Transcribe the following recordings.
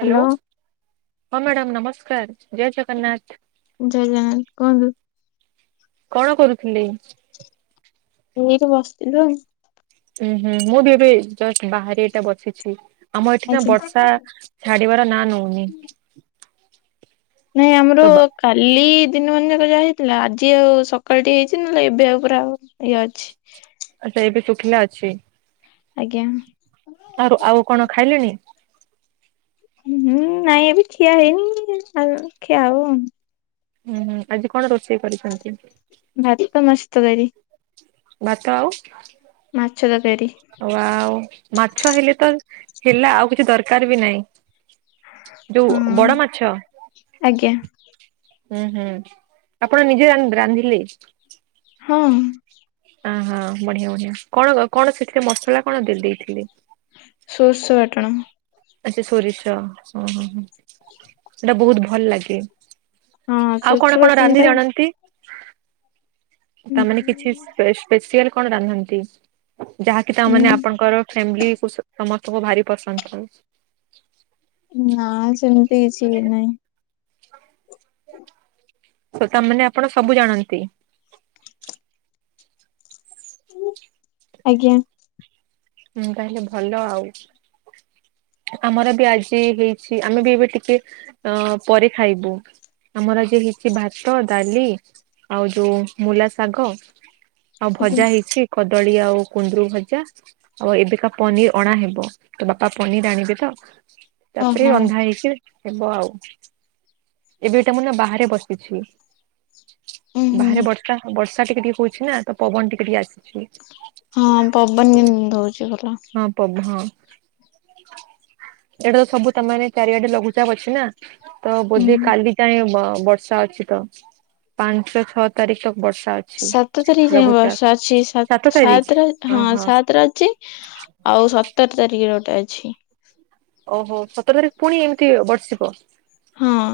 Hello hello ହଁ madam ନମସ୍କାର ଜୟ ଜଗନ୍ନାଥ। ଜୟ ଜଗନ୍ନାଥ କୁହନ୍ତୁ? କଣ କରୁଥିଲେ? ଏଇଠି ବସିଥିଲୁ ଆଉ। ଉୁଁ ହୁଁ ମୁଁ ବି ଏବେ ଜଷ୍ଟ ବାହାରେ ଏଇଟା ବସିଛି ଆମ ଏଠି ନା ଆଜ୍ଞା। ବର୍ଷା ଛାଡିବାର ନା ନଉନି। ନାଇଁ ତ ଆମର କାଲି ଦିନମାନ ଯାକ ଯାହା ହେଇଥିଲା ଆଜି ଆଉ ସକାଳ ଟିକେ ହେଇଚି ନହେଲେ ଏବେ ଆଉ ପୁରା ଆଉନି। ଇଏ ଅଛି। ଆଛା ଏବେ ଶୁଖିଲା ଅଛି? ଆଜ୍ଞା। ଆରୁ ଆଉ କଣ ଖାଇଲେଣି? ହୁଁ ନାଇଁ ଏବେ ଖିଆ ହେଇନି ଖିଆ ହବ। ହୁଁ ହୁ ଆଜି କଣ ରୋଷେଇ କରିଚନ୍ତି? ଭାତ ମାଛତରକାରୀ। ଭାତ ଆଉ ମାଛ ତରକାରି। ଓ ଆଉ ମାଛ ହେଲେ ତ ହେଲା ଆଉ କିଛି ଦରକାରେ ବି ନାହିଁ। ଯୋଉ ବଡ ହଁ ମାଛ? ଆଜ୍ଞା। ହୁଁ ହୁଁ ଆପଣ ନିଜେ ରାନ୍ଧିଲେ? ହଁ। ଅହୋ ବଢିଆ ବଢିଆ କଣ କଣ ସେଥିରେ ମସଲା କଣ ଦେଇଥିଲେ? ସୋରିଷ ବାଟଣ। ଆଛା ସୋରିଷ ହଁ ହଁ ସେଇଟା ବୋହୁତ ଭଲ ଲାଗେ। ହଁ ଆଉ ସୋରିଷ କଣ କଣ ବାଟଣ ଟା ରାନ୍ଧି ଜାଣନ୍ତି? ହୁଁ ତାମାନେ କିଛି ସ୍ପେସିଆଲ କଣ ରାନ୍ଧନ୍ତି? ଯାହାକି ତାମାନେ ହୁଁ ଆପଣଙ୍କର ଫ୍ୟାମିଲି ସମସ୍ତଙ୍କୁ ଭାରି ପସନ୍ଦ କରୁ। ନା ସେମିତି କିଛି ବି ନାହିଁ। ସେଟା ମାନେ ଆପଣ ସବୁ ଜାଣନ୍ତି? ଆଜ୍ଞା। ମୁଁ ତାହେଲେ ଭଲ ଆଉ। ଆମର ବି ଆଜି ହେଇଛି ଆମେ ବି ଏବେ ଟିକେ ଅଁ ପରେ ଖାଇବୁ। ଆମର ଆଜି ହେଇଚି ଭାତ ଡାଲି ଆଉ ଯୋଉ ମୂଲା ଶାଗ ଆଉ ଆଜ୍ଞା ଭଜା ହେଇଛି। କଦଳୀ ଆଉ କୁନ୍ଦୁରି ଭଜା ଆଉ ଏବେକା ପନିର ଅଣା ହେବ ତ ବାପା ପନିର ଆଣିବେ ତ ହଁ ତାପରେ ହଁ ରନ୍ଧା ହେଇଛି ଏବେ ହେବ ଆଉ ଏବେ ଏଇଟା ମାନେ ବାହାରେ ବସିଛି। ଉଁ ହୁଁ। ବାହାରେ ବର୍ଷା ହ ବର୍ଷା ଟିକେ ଟିକେ ହଉଛି ନା ତ ପବନ ଟିକେ ଟିକେ ଆସୁଛି। ହଁ ପବନ ଦଉଛି ଭଲ। ହଁ ପବ ହଁ ଇଆଡେ ତ ସବୁ ତ ମାନେ ଚାରିଆଡେ ଲଘୁଚାପ ଅଛି ନା ତ ହୁଁ। ବୋଧେ କାଲି ଯାଏଁ ବ ବର୍ ଷା ଅଛି ତ ପାଞ୍ଚ ଛଅ ତାରିକ ବର୍ଷା ଅଛି ସାତ ତାରିଖ ଯାଏଁ ଲଘୁଚାପ ବର୍ଷା ଅଛି ସାତ ସାତ୍ ତାରିଖ। ସାତରେ ହଁ ଓହୋ ସାତରେ ଅଛି। ଆଉ ସତର ତାରିଖରେ ଗୋଟେ ଅଛି। ଓହୋ ସତର ତାରିଖ ପୁଣି ଏମିତି ବର୍ଷିବ। ହଁ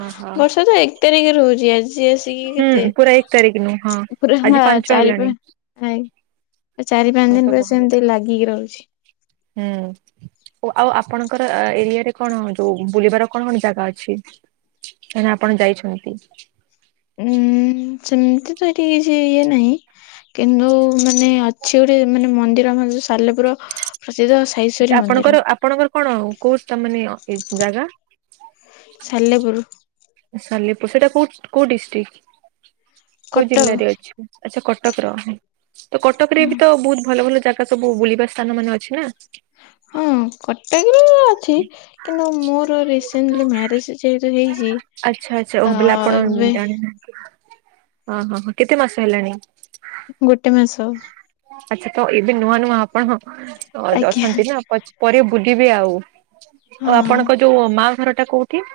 ଓହୋ ବର୍ଷା ତ ଏକ ତାରିଖରୁ ହଉଛି ଆ ଜି ଆସିକି ହୁଁ କେତେ ପୁରା ଏକ ତାରିଖ ନୁ ହଁ ପୁରା ଆଜି ମା ପାଞ୍ଚ ଚାରି ପା ହେଲାଣି। ଆଇଁ ତ ଚାରି ପାଞ୍ଚ ମୁଁ ତ ଦିନ ପୁରା ବହ ସେମତି ଲାଗିକି ରହୁଛି। ହୁଁ। ଓ ଆଉ ଆପଣଙ୍କର ଆ ଏରିଆରେ କଣ ଯୋଉ ବୁଲିବାର କଣ କଣ ଜାଗା ଅଛି। ତାହାନେ ଆପଣ ଯାଇଛନ୍ତି। ଉଁ ସେମତି ତ ଏଠି କିଛି ଇଏ ନାହିଁ। କିନ୍ତୁ ମାନେ ଅଛି ଗୋଟେ ମାନେ ମନ୍ଦିର ଆମର ଯୋଉ ସାଲେପୁର ପ୍ରସିଦ୍ଧ। ସାଇଶ୍ଵରୀ ଆଛା ମନ୍ଦିର ଆପଣଙ୍କର ଆପଣଙ୍କର କଣ କୋଉ ତ ମାନେ ଅ ଏ ଜାଗା? ସାଲେପୁରୁ। ଓ ସାଲେପୁର ସେଟା କୋଉ କୋଉ ଡିଷ୍ଟିକ୍? କୋଉ କଟକ ଜିଲ୍ଲାରେ ଅଛି ଆଚ୍ଛା କଟକର ହୁଁ ତ କଟକରେ ବି ତ ବୋହୁତ ଭଲ ଭଲ ଜା ଗା ସବୁ ବୁଲିବା ସ୍ତାନ ମାନ ଅଛି ନା। ହଁ କଟକରେ ଅଛି। କିନ୍ତୁ ମୋର ରସେଣ୍ଟଲି ମ୍ୟାରେଜେ ଯେହେତୁ ହେଇଚି ଆଚ୍ଛା ଆଚ୍ଛା ଓହୋ ବେଲେ ଆପଣ ଜାଣିନାହାନ୍ତି ଓହୋ ହୋ କେତେ ମାସ ହେଲାଣି? ଗୋଟେ ମାସ। ଆଚ୍ଛା ତ ଏବେ ନୂଆ ନୂଆ ଆପଣ ହଁ ଅ ଆଜ୍ଞା ଅଛନ୍ତି ନା ପଛ୍ ପରେ ବୁଲିବେ ଆଉ। ଆଉ ହଁ ଆପଣଙ୍କ ଯୋଉ ମା ଘରଟା କୋଉଠି?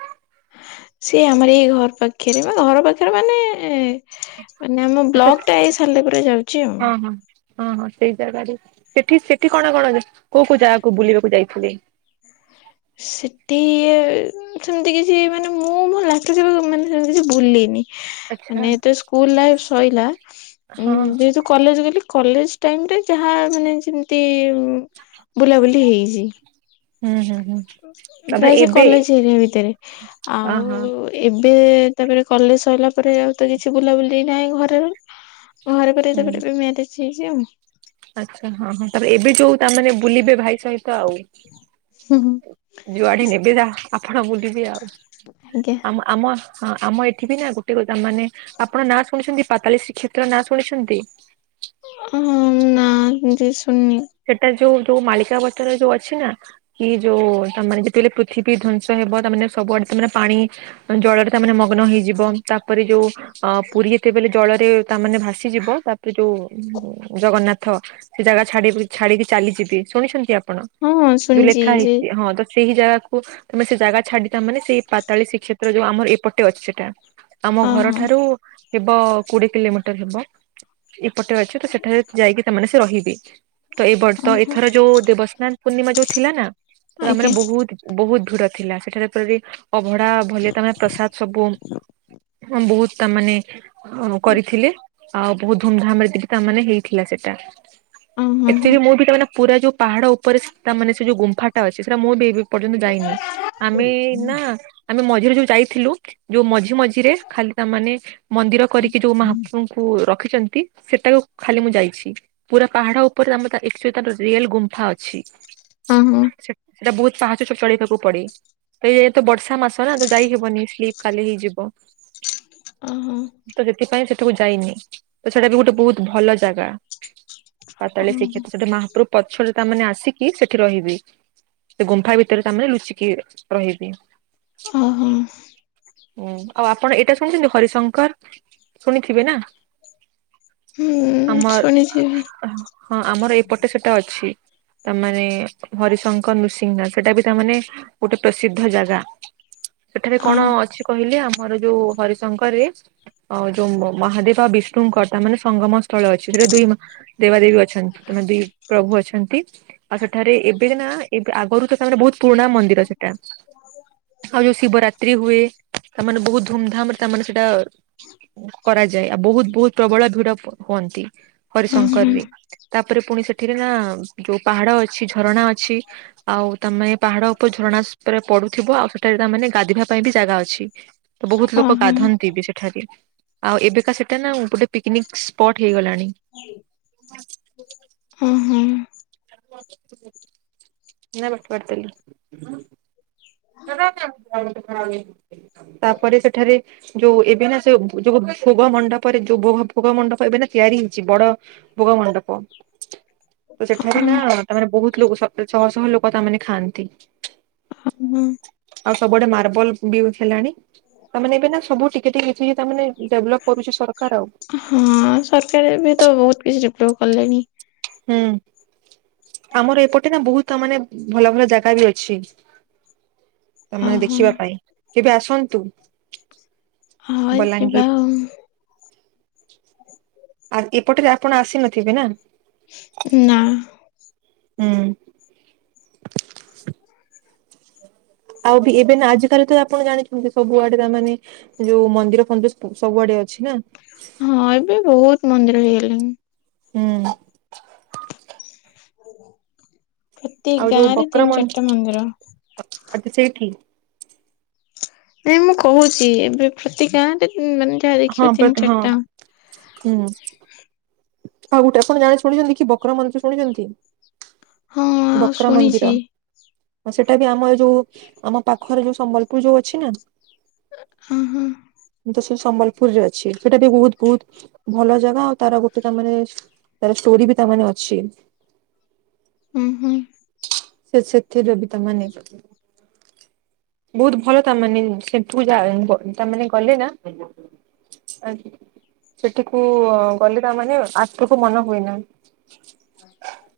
ସିଏ ଆମର ଏଇ ଘର ପାଖରେ ପା ଘର ପାଖେରେ ମାନେ ମାନେ ଆମ ଆଚ୍ଛା ବ୍ଲକଟା ଏଇ ସାଲେପୁରରେ ଯାଉଛି ଆଉଁ। [unintelligible] ହଁ ହଁ ସେଇ ଜାଗାରେ ସେଠି ସେଠି କଣ କଣ ଯେ କୋଉ କୋଉ ଜାଗାକୁ ବୁଲିବାକୁ ଯାଇଥିଲେ? ସେଠି ଏ ଉଁ ସେମତି କିଛି ମାନେ ମୁଁ ମୋ ଲାଇଫରେ କେବେ ମାନେ ସେମିତି କିଛି ବୁଲିନି। ଆଚ୍ଛା ମାନେ ଯେତେବେଳେ ସ୍କୁଲ ଲାଇଫ୍ ସଇଲା ଉଁ ହଁ। ଯେହେତୁ କଲେଜ ଗଲି କଲେଜ ଟାଇମରେ ଯାହା ମାନେ ଯିମତି ଉଁ ବୁଲାବୁଲି ହେଇଛି। ହୁଁ ହୁଁ। ଉଁ ଉଁ ତାପରେ ପ୍ରାୟ ସେ ଏବେ କଲେଜ ଏରିଆ ଭିତେରେ ଅହ ଆଉ ଏବେ ତାପରେ କଲେଜ ସଇଲା ପରେ ଆଉ ତ କିଛି ବୁଲାବୁଲି ନାହିଁ ଘରେ ଘରେ ପରେ ହୁଁ ତାପରେ ଏବେ ମ୍ୟାରେଜ ହେଇଛି ଆଉଁ। ଆଚ୍ଛା ହଁ ହଁ ତାପରେ ଏବେ ଯୋଉ ତା ମାନେ ବୁଲିବେ ଭାଇ ସହିତ ଆଉ। ହୁଁ ହୁଁ ଯୁଆଡେ ନେବେ ଯାହା ଆପଣ ବୁଲିବି ଆଉ ଆଜ୍ଞା ଆମ ଆମ ହଁ ଆମ ଏଠି ବି ନା ଗୋଟେକୁ ତାମାନେ ଆପଣ ନାଁ ଶୁଣିଛନ୍ତି ପାତାଳି ଶ୍ରୀକ୍ଷେତ୍ର ନାଁ ଶୁଣିଛନ୍ତି? ଉଁହୁଁ ନା ଏମତି ଶୁଣିନି। ସେଟା ଯୋଉ ଯୋଉ ମାଳିକା ବଚନରେ ଯୋଉ ଅଛି ନା। କି ଯୋଉ ତା ମାନେ ଯେତେବେଳେ ପୃଥିବୀ ଧ୍ଵଂସ ହେବ ତା ମାନେ ସବୁଆଡେ ତା ମାନେ ପାଣି ଜଳରେ ତାମାନେ ମଗ୍ନ ହେଇଯିବ ତାପରେ ଯୋଉ ଅ ପୁରୀ ଯେତେବେଳେ ଜଳରେ ତା ମାନେ ଭାସିଯିବ ତାପରେ ଯୋଉ ଜଗନ୍ନାଥ ସେ ଜାଗା ଛାଡି ବି ଛାଡିକି ଚାଲିଯିବେ ଶୁଣିଛନ୍ତି ଆପଣ ହଁ ଯୋଉ ଶୁଣିଛି ଯେ ଲେଖାହେଇଚି ହଁ ତ ସେହି ଜାଗାକୁ ତମେ ସେ ଜାଗା ଛାଡି ତାମାନେ ସେଇ ପାତାଳୀ ଶ୍ରୀକ୍ଷେତ୍ର ଯୋଉ ଆମର ଏପଟେ ଅଛି ସେଟା। ଆମ ଅ ହଁ ଘରଠାରୁ ହେବ କୋଡିଏ କିଲୋମିଟର ହେବ। ଏପଟରେ ଅଛି ତ ସେଠାରେ ଯାଇକି ତାମାନେ ସେ ରହିବେ। ତ ଏ ବର୍ ଅ ପ ହଁ ଏଥର ଯୋଉ ଦେବସ୍ନାନ ପୂର୍ଣ୍ଣିମା ଯୋଉ ଥିଲା ନା ତ ଆଜ୍ଞା ତାମାନେ ବୋହୁତ ବୋହୁତ ଧୁର ଥିଲା ସେଠାରେ ପୁରି ଅଭଡା ଭଲେ ତା ମାନେ ପ୍ରସାଦ ସବୁ ହଁ ବୋହୁତ ତା ମାନେ ହଁ କରିଥିଲେ ଆଉ ବୋହୁତ ଧୁମଧାମରେ ତିକି ତାମାନେ ହେଇଥିଲା ସେଟା। ଅ ହଁ ଏତେବି ବି ମୁଁ ବି ତା ମାନେ ପୁରା ଯୋଉ ପାହାଡ ଉପରେ ସେ ତା ମାନେ ସେ ଯୋଉ ଗୁମ୍ଫାଟା ଅଛି ସେଟା ମୁଁ ବି ଏବି ଏ ପର୍ଯ୍ୟନ୍ତ ଯାଇନି। ଆମେ ନା ଆମେ ମଝିରେ ଯୋଉ ଯାଇଥିଲୁ ଯୋଉ ମଝି ମଝିରେ ଖାଲି ତା ମାନେ ମନ୍ଦିର କରିକି ଯୋଉ ମହାପ୍ରଭୁଙ୍କୁ ରଖିଚନ୍ତି ସେଟାକୁ ଖାଲି ମୁଁ ଯାଇଛି ପୁରା ପାହାଡ ଉ ପରେ ଆମର ତା ଏକଚୋଲି ତାର ରିଏଲ ଗୁମ୍ଫା ଅଛି। ଉଁ ହୁଁ। ସେ ଏଟା ବୋହୁତ ପାହାଚ ଚ-ଚଢ଼ିବାକୁ ପଡେ। ତ ଏଇ ତ ବର୍ଷା ମାସ ନା ତ ଯାଇ ହେବନି ସ୍ଲିପ ଖାଲି ହେଇଯିବ। ଅଁହଁ। ତ ସେଥିପାଇଁ ସେଠାକୁ ଯାଇନି ତ ସେଟା ବି ଗୋଟେ ବୋହୁତ ଭଲ ଜାଗା। ପାତାଳୀ ଶ୍ରୀକ୍ଷେତ୍ ସେଠି ମହାପ୍ରଭୁ ପଛରେ ତା ମାନେ ଆସିକି ସେଠି ରହିବେ। ସେ ଗୁମ୍ଫା ଭିତରେ ତାମାନେ ଲୁଚିକି ରହିବି। ଅହଁ। ଉଁ ଆଉ ଆପଣ ଏଇଟା ଶୁଣିଚନ୍ତି ହରିଶଙ୍କର୍ ଶୁଣିଥିବେ ନା? ହୁଁ ଆମର୍ ଶୁଣିଛି ବି ଆ ହଁ ଆମର୍ ଏଇପଟେ ସେଟା ଅଛି। ତା ମାନେ ହରିଶଙ୍କର ନୃସିଂଗ୍ ନାଟ ସେଟା ବି ତାମାନେ ଗୋଟେ ପ୍ରସିଦ୍ଧ ଜାଗା। ସେଠାରେ ଅ କଣ ଅଛି କହିଲେ ଆମର ଯୋଉ ହରିଶଙ୍କରରେ ଅ ଯୋଉ ମ ମହାଦେବ ଆଉ ବିଷ୍ଣୁଙ୍କର ତାମାନେ ସଙ୍ଗମ ସ୍ତଳ ଅଛି ସେଠାରେ ଦୁଇ ମା ଦେବାଦେବୀ ଅ ଛନ୍ ତମେ ଦି ପ୍ରଭୁ ଅଛନ୍ତି ଆଉ ସେଠାରେ ଏବେ ଯେନା ଏବ୍ ଆଗରୁ ତ ତାମାନେ ବୋହୁତ୍ ପୁରୁଣା ମନ୍ଦିର ସେଟା। ଆଉ ଯୋଉ ଶିବରାତ୍ରି ହୁଏ ତାମାନେ ବୋହୁତ୍ ଧୁମଧାମରେ ତାମାନେ ସେଟା କରାଯାଏ ଆଉ ବୋହୁତ୍ ବୋହୁତ୍ ପ୍ରବଳ ଭିଡ ହୁଅନ୍ତି ହଁ ହଁ ହରିଶଙ୍କରରେ। ତାପରେ ପୁଣି ସେଠିରେ ନା ଯୋଉ ପାହାଡ ଅଛି, ଝରଣା ଅଛି ଆଉ ତାମାନେ ପାହାଡ ଓପରେ ଝରଣା ସ୍ ପରେ ପଡୁଥିବ ଆଉ ସେଠାରେ ତାମାନେ ଗାଧିବା ପାଇଁ ବି ଜାଗା ଅଛି। ତ ବୋହୁତ୍ ଅ ଲୋକ ହଁ ଗାଧାନ୍ତି ବି ସେ ଠାରେ ଆଉ ଏବେକା ସେଟା ନା ଗୋଟେ ପିକନିକ୍ ସ୍ପଟ୍ ହେଇଗଲାଣି। ଅଁ ହଁ। [unintelligible] ତାପରେ ସେଠାରେ ଯୋଉ ଏବେ ନା ସେ ଯୋଉ ଭୋଗ ମଣ୍ଡପରେ ଯୋଉ ଭୋଗ ଫୋଗ ମଣ୍ଡପ ଏବେ ନା ତିଆରି ହେଇଚ଼ି ବଡ ଭୋଗ ମଣ୍ଡପ। [inaudible] ତ ସେଠାରେ ହଁ ନା ତା ମାନେ ବହୁତ୍ ଲୋକ ସ୍ ଛଅ ଶହ ଲୋକ ତା ମାନେ ଖାଆନ୍ତି। ଅହ ଉୁଁ। ଆଉ ସବୁଆଡେ ମାର୍ବଲ ବି ହେଲାଣି। ତାମାନେ ଏବେ ନା ସବୁ ଟିକିଏ ଟିକେ [unintelligible] ତାମାନେ ଡେଭଲପ୍ କରୁଛି ସରକାର ଆଉ। ହଁ ସରକାର ଏବେ ତ ବହୁତ୍ କିଛି ଡ଼େଭଲପ୍ କଲେଣି। ହୁଁ ଆମର ଏପଟେ ନା ବହୁତ ମାନେ ଭଲ ଭଲ ଜାଗା ବି ଅଛି। ଅ ତାମାନେ ହଁ ଦେଖିବା ପାଇଁ କେବେ ଆସନ୍ତୁ। ହଁ ଯିବା ବଲାଙ୍ଗୀର ଆଉ। ଆ ଏପଟରେ ଆପଣ ଆସି ନଥିବେ ନା। ନା। ଉୁଁ। ଆଉ ବି ଏବେ ନା ଆଜିକାଲି ତ ଆପଣ ଜାଣିଛନ୍ତି ସବୁ ଆଡେ ତା ମାନେ। ଯୋଉ ମନ୍ଦିର ଫନ୍ଦିର ସବୁ ସବୁଆଡେ ଅଛି ନା। ହଁ ଏବେ ବହୁତ୍ ମନ୍ଦିର ହେଇଗଲାଣି। ହୁଁ। ପ୍ରତି ଆଉ ଗାଁ ଯୋଉ ରେ ବକ୍ର ତିନି, ଚାରିଟା ମନ୍ଦିର। [unintelligible] ସେଇଠି। ନାଇଁ ମୁଁ କହୁଚ଼ି ଏବେ ପ୍ରତି ଗାଁରେ ଉଁ ମାନେ ଯାହା ହଁ ଦେଖିବ ତିନି ବଟ୍ ହଁ ଚାରିଟା। ହୁଁ। ଆଉ ଗୋଟେ ଆପଣ ଜାଣି ଶୁଣିଛନ୍ତି କି ବକ୍ର ମନ୍ଦିର ଶୁଣିଛନ୍ତି ହଁ ଆଉ ବକ୍ର ଶୁଣିଛି ମନ୍ଦିର? ହଁ ସେଟା ବି ଆମ ଏ ଯୋଉ ଆମ ପାଖରେ ଯୋଉ ସମ୍ବଲପୁର୍ ଯୋଉ ଅଛି ନା। ହଁ ହଁ। ମୁଁ ତ ସେ ସମ୍ବଲପୁର ରେ ଅଛି ସେଟା ବି ବହୁତ୍ ବହୁତ୍ ଭଲ ଜାଗା ଆଉ ତାର ଗୋ ଟେ ତାମରେ ତାର ଷ୍ଟୋରି ବି ତାମାନେ ଅଛି। ଉଁ ହୁଁ। ସେ ସେଥିରେ ବି ତା ମାନେ [unintelligible] ବହୁତ୍ ଭଲ ତା ମାନେ ସେଠୁ ଯା ତାମାନେ ଗଲେ ନା ଆ ସେଠିକୁ ଗଲେ ତା ମାନେ ଆରଥରକୁ ମନ ହୁଏ ନା।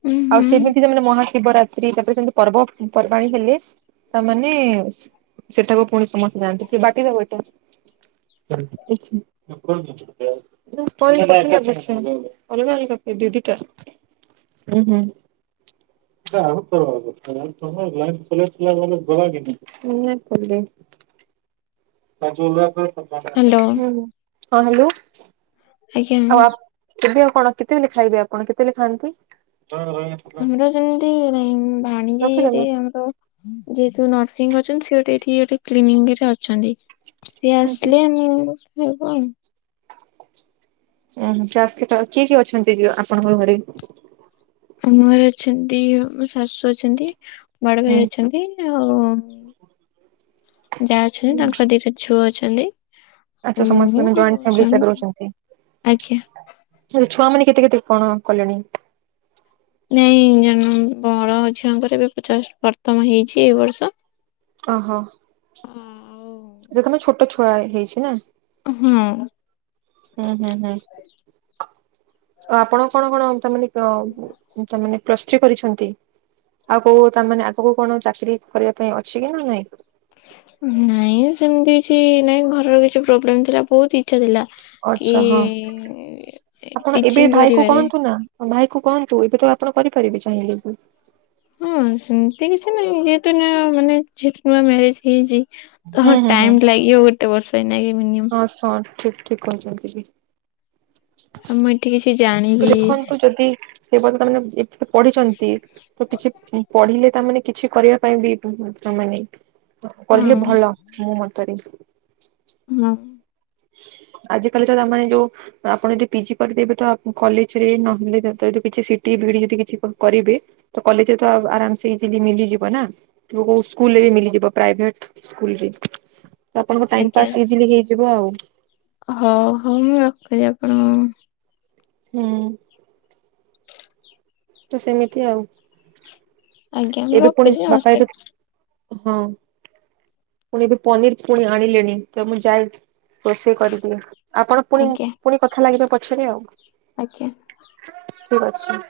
ହୁଁ ଆଉ ହୁଁ। ସେମିତି ସେ ମାନେ ମହାଶିବରାତ୍ରି ତାପରେ ସେମିତି ପର୍ବ। ପର୍ବାଣୀ ହେଲେ। ତାମାନେ ସେଠାକୁ ପୁଣି ସମସ୍ତେ ଯାଆନ୍ତି କିଏ ବାଟେଇ ଦବ ଏଟା। [inaudible] [inaudible] ଉଁ ହୁଁ [unintelligible] ପାଞ୍ଚ ହଜାର ଧରିଥ ହାଲୋ। ହଁ ହାଲୋ ଆଜ୍ଞା ଆଉ ଆ କେବେ ଆଉ କଣ କେତେବେଲେ ଖାଇବେ ଆପଣ କେତେବେଳେ ଖାଆନ୍ତି? ଆମର ସେମିତି ନାହିଁ ରଖିଦେଲେ ଭାଣିଜିଟେ ଆମର। ଯେହେତୁ ନର୍ସିଂ ଅଛନ୍ତି ସେ ଗୋଟେ ଏଠି ଗୋଟେ କ୍ଲିନିକରେ ଅଛନ୍ତି। ସିଏ ହୁଁ ଆସିଲେ ଆମର ହବ ଆଉ। ଓ ହ ଚାରସିଟ୍ କିଏ କିଏ ଅଛନ୍ତିକି ଆପଣଙ୍କ ଘରେ? ଆମ ଘରେ ଅଛନ୍ତି ମୋ ଶାଶୁ ଅଛନ୍ତି ବଡ ଭାଇ ହୁଁ ଅଛନ୍ତି। ଆଉ ଯାଆ ଅଛନ୍ତି ତାଙ୍କ ଦିଟା ଛୁଅ ଅଛନ୍ତି। ଆଚ୍ଛା ସମସ୍ତେ ମୁଁ ତାହେନେ ଆଉ ଜଏଣ୍ଟ୍ ଫ୍ୟାମିଲି ସ୍ୱାମୀ। ହିସାବରେ ଆଜ୍ଞା ଅଛନ୍ତି। ଛୁଆ ମାନେ କେତେ କେତେ କଣ କଲେଣି? ନାଇଁ ଜନ ବଡ ଝିଅଙ୍କର ଏ ବି ଜଷ୍ଟ ପ୍ରଥମ ହେଇଚି ଏ ବର୍ଷ। କହ। ଦେ ତମେ ଛୋଟ ଛୁଆ ହେଇଚି ନା? ହୁଁ। ଉଁ ହୁଁ ହୁଁ ଆପଣ କଣ କଣ ତା ମାନେ ତ ତାମାନେ ପ୍ଲସ୍ ଥ୍ରୀ କରିଛନ୍ତି? ଆଉ କୋଉ ତାମାନେ ଆଗକୁ କଣ ଚାକିରି କରିବା ପାଇଁ ଅଛି କି ନା ନାଇଁ? ନାଇଁ ସେମିତି କିଛି ନାଇଁ ଘରର କିଛି ପ୍ରୋବ୍ଲେମ୍ ଥିଲା ବହୁତି ଇଛା ଥିଲା କି ଆଚ୍ଛା ହଁ ଆପଣ ଏବେ ଟିଚିଂ ଭାଇ କୁ କରିବାରେ। କହନ୍ତୁ ନା ଭାଇ କୁ କୁହନ୍ତୁ ଏବେ ତ ଆପଣ କରିପାରିବେ ଚାହିଁଲେ ବି। ହଁ ସେମିତି କିଛି ନାହିଁ ଯେହେତୁ ଏଇନା ମାନେ ଯେହେତୁ ନୂଆ ମ୍ୟାରେଜ ହେଇଚି ତ ହୁଁ ହୁଁ ହୁଁ ଟାଇମ୍ ଲାଗିବ ଗୋଟେ ବର୍ଷ ଏଇନାକେ ମିନି ହଁ ସ ସଠିକ୍ ଠିକ୍ କହିଚନ୍ତି କି। ଆମ ଏଠି କିଛି ଜାଣି ତ ଦେଖନ୍ତୁ ଯଦି ସେ ବ ତାମାନେ ଏତେ ତ ପଢିଛନ୍ତି ତ କିଛି ପଢିଲେ ତାମାନେ କିଛି କରିବା ପାଇଁ ବି ମାନେ ହଁ କରିଲେ ଭଲ ମୋ ମତରେ। ହୁଁ। ଆଜି କାଲି ତ ତା ମାନେ ଯୋଉ ଆପଣ ଯଦି ପିଜି କରିଦେବେ ତ କଲେଜ୍ ରେ ନହେଲେ ଯଦିତ କିଛି ସିଟି ବିଡି ଯଦି କିଛି କ କରିବେ ତ କଲେଜରେ ତ ଆରାମ ସେ ଇଜିଲି ମିଳିଯିବ ନା କୋଉ ସ୍କୁଲରେ ବି ମିଳିଯିବ ପ୍ରାଇଭେଟ୍ ସ୍କୁଲ ରେ ଆପଣଙ୍କ ଟାଇମ୍ ଆଜ୍ଞା। ପାସ୍ ଇଜିଲି ହେଇଯିବ ଆଉ। ହଉ ହଉ ମୁଁ ରକହୁଚି ଆପଣଙ୍କୁ ହୁଁ। ତ ସେମିତି ଆଉ ଆଜ୍ଞା ମୁଁ ଏବେ ପୁଣି ରଖୁଛି ସି ବାପା ଏବେ ନମସ୍କାର ହଁ। ପୁଣି ଏବେ ପନିର୍ ପୁଣି ଆଣିଲେଣି ତ ମୁଁ ଯାଏ ରୋଷେଇ କରିଦିଏ ଆପଣ ପୁଣି ଆଜ୍ଞା ପୁଣି କଥା ଲାଗିବା ପଛରେ ଆଉ। ଆଜ୍ଞା। ଠିକ୍ ଅଛି।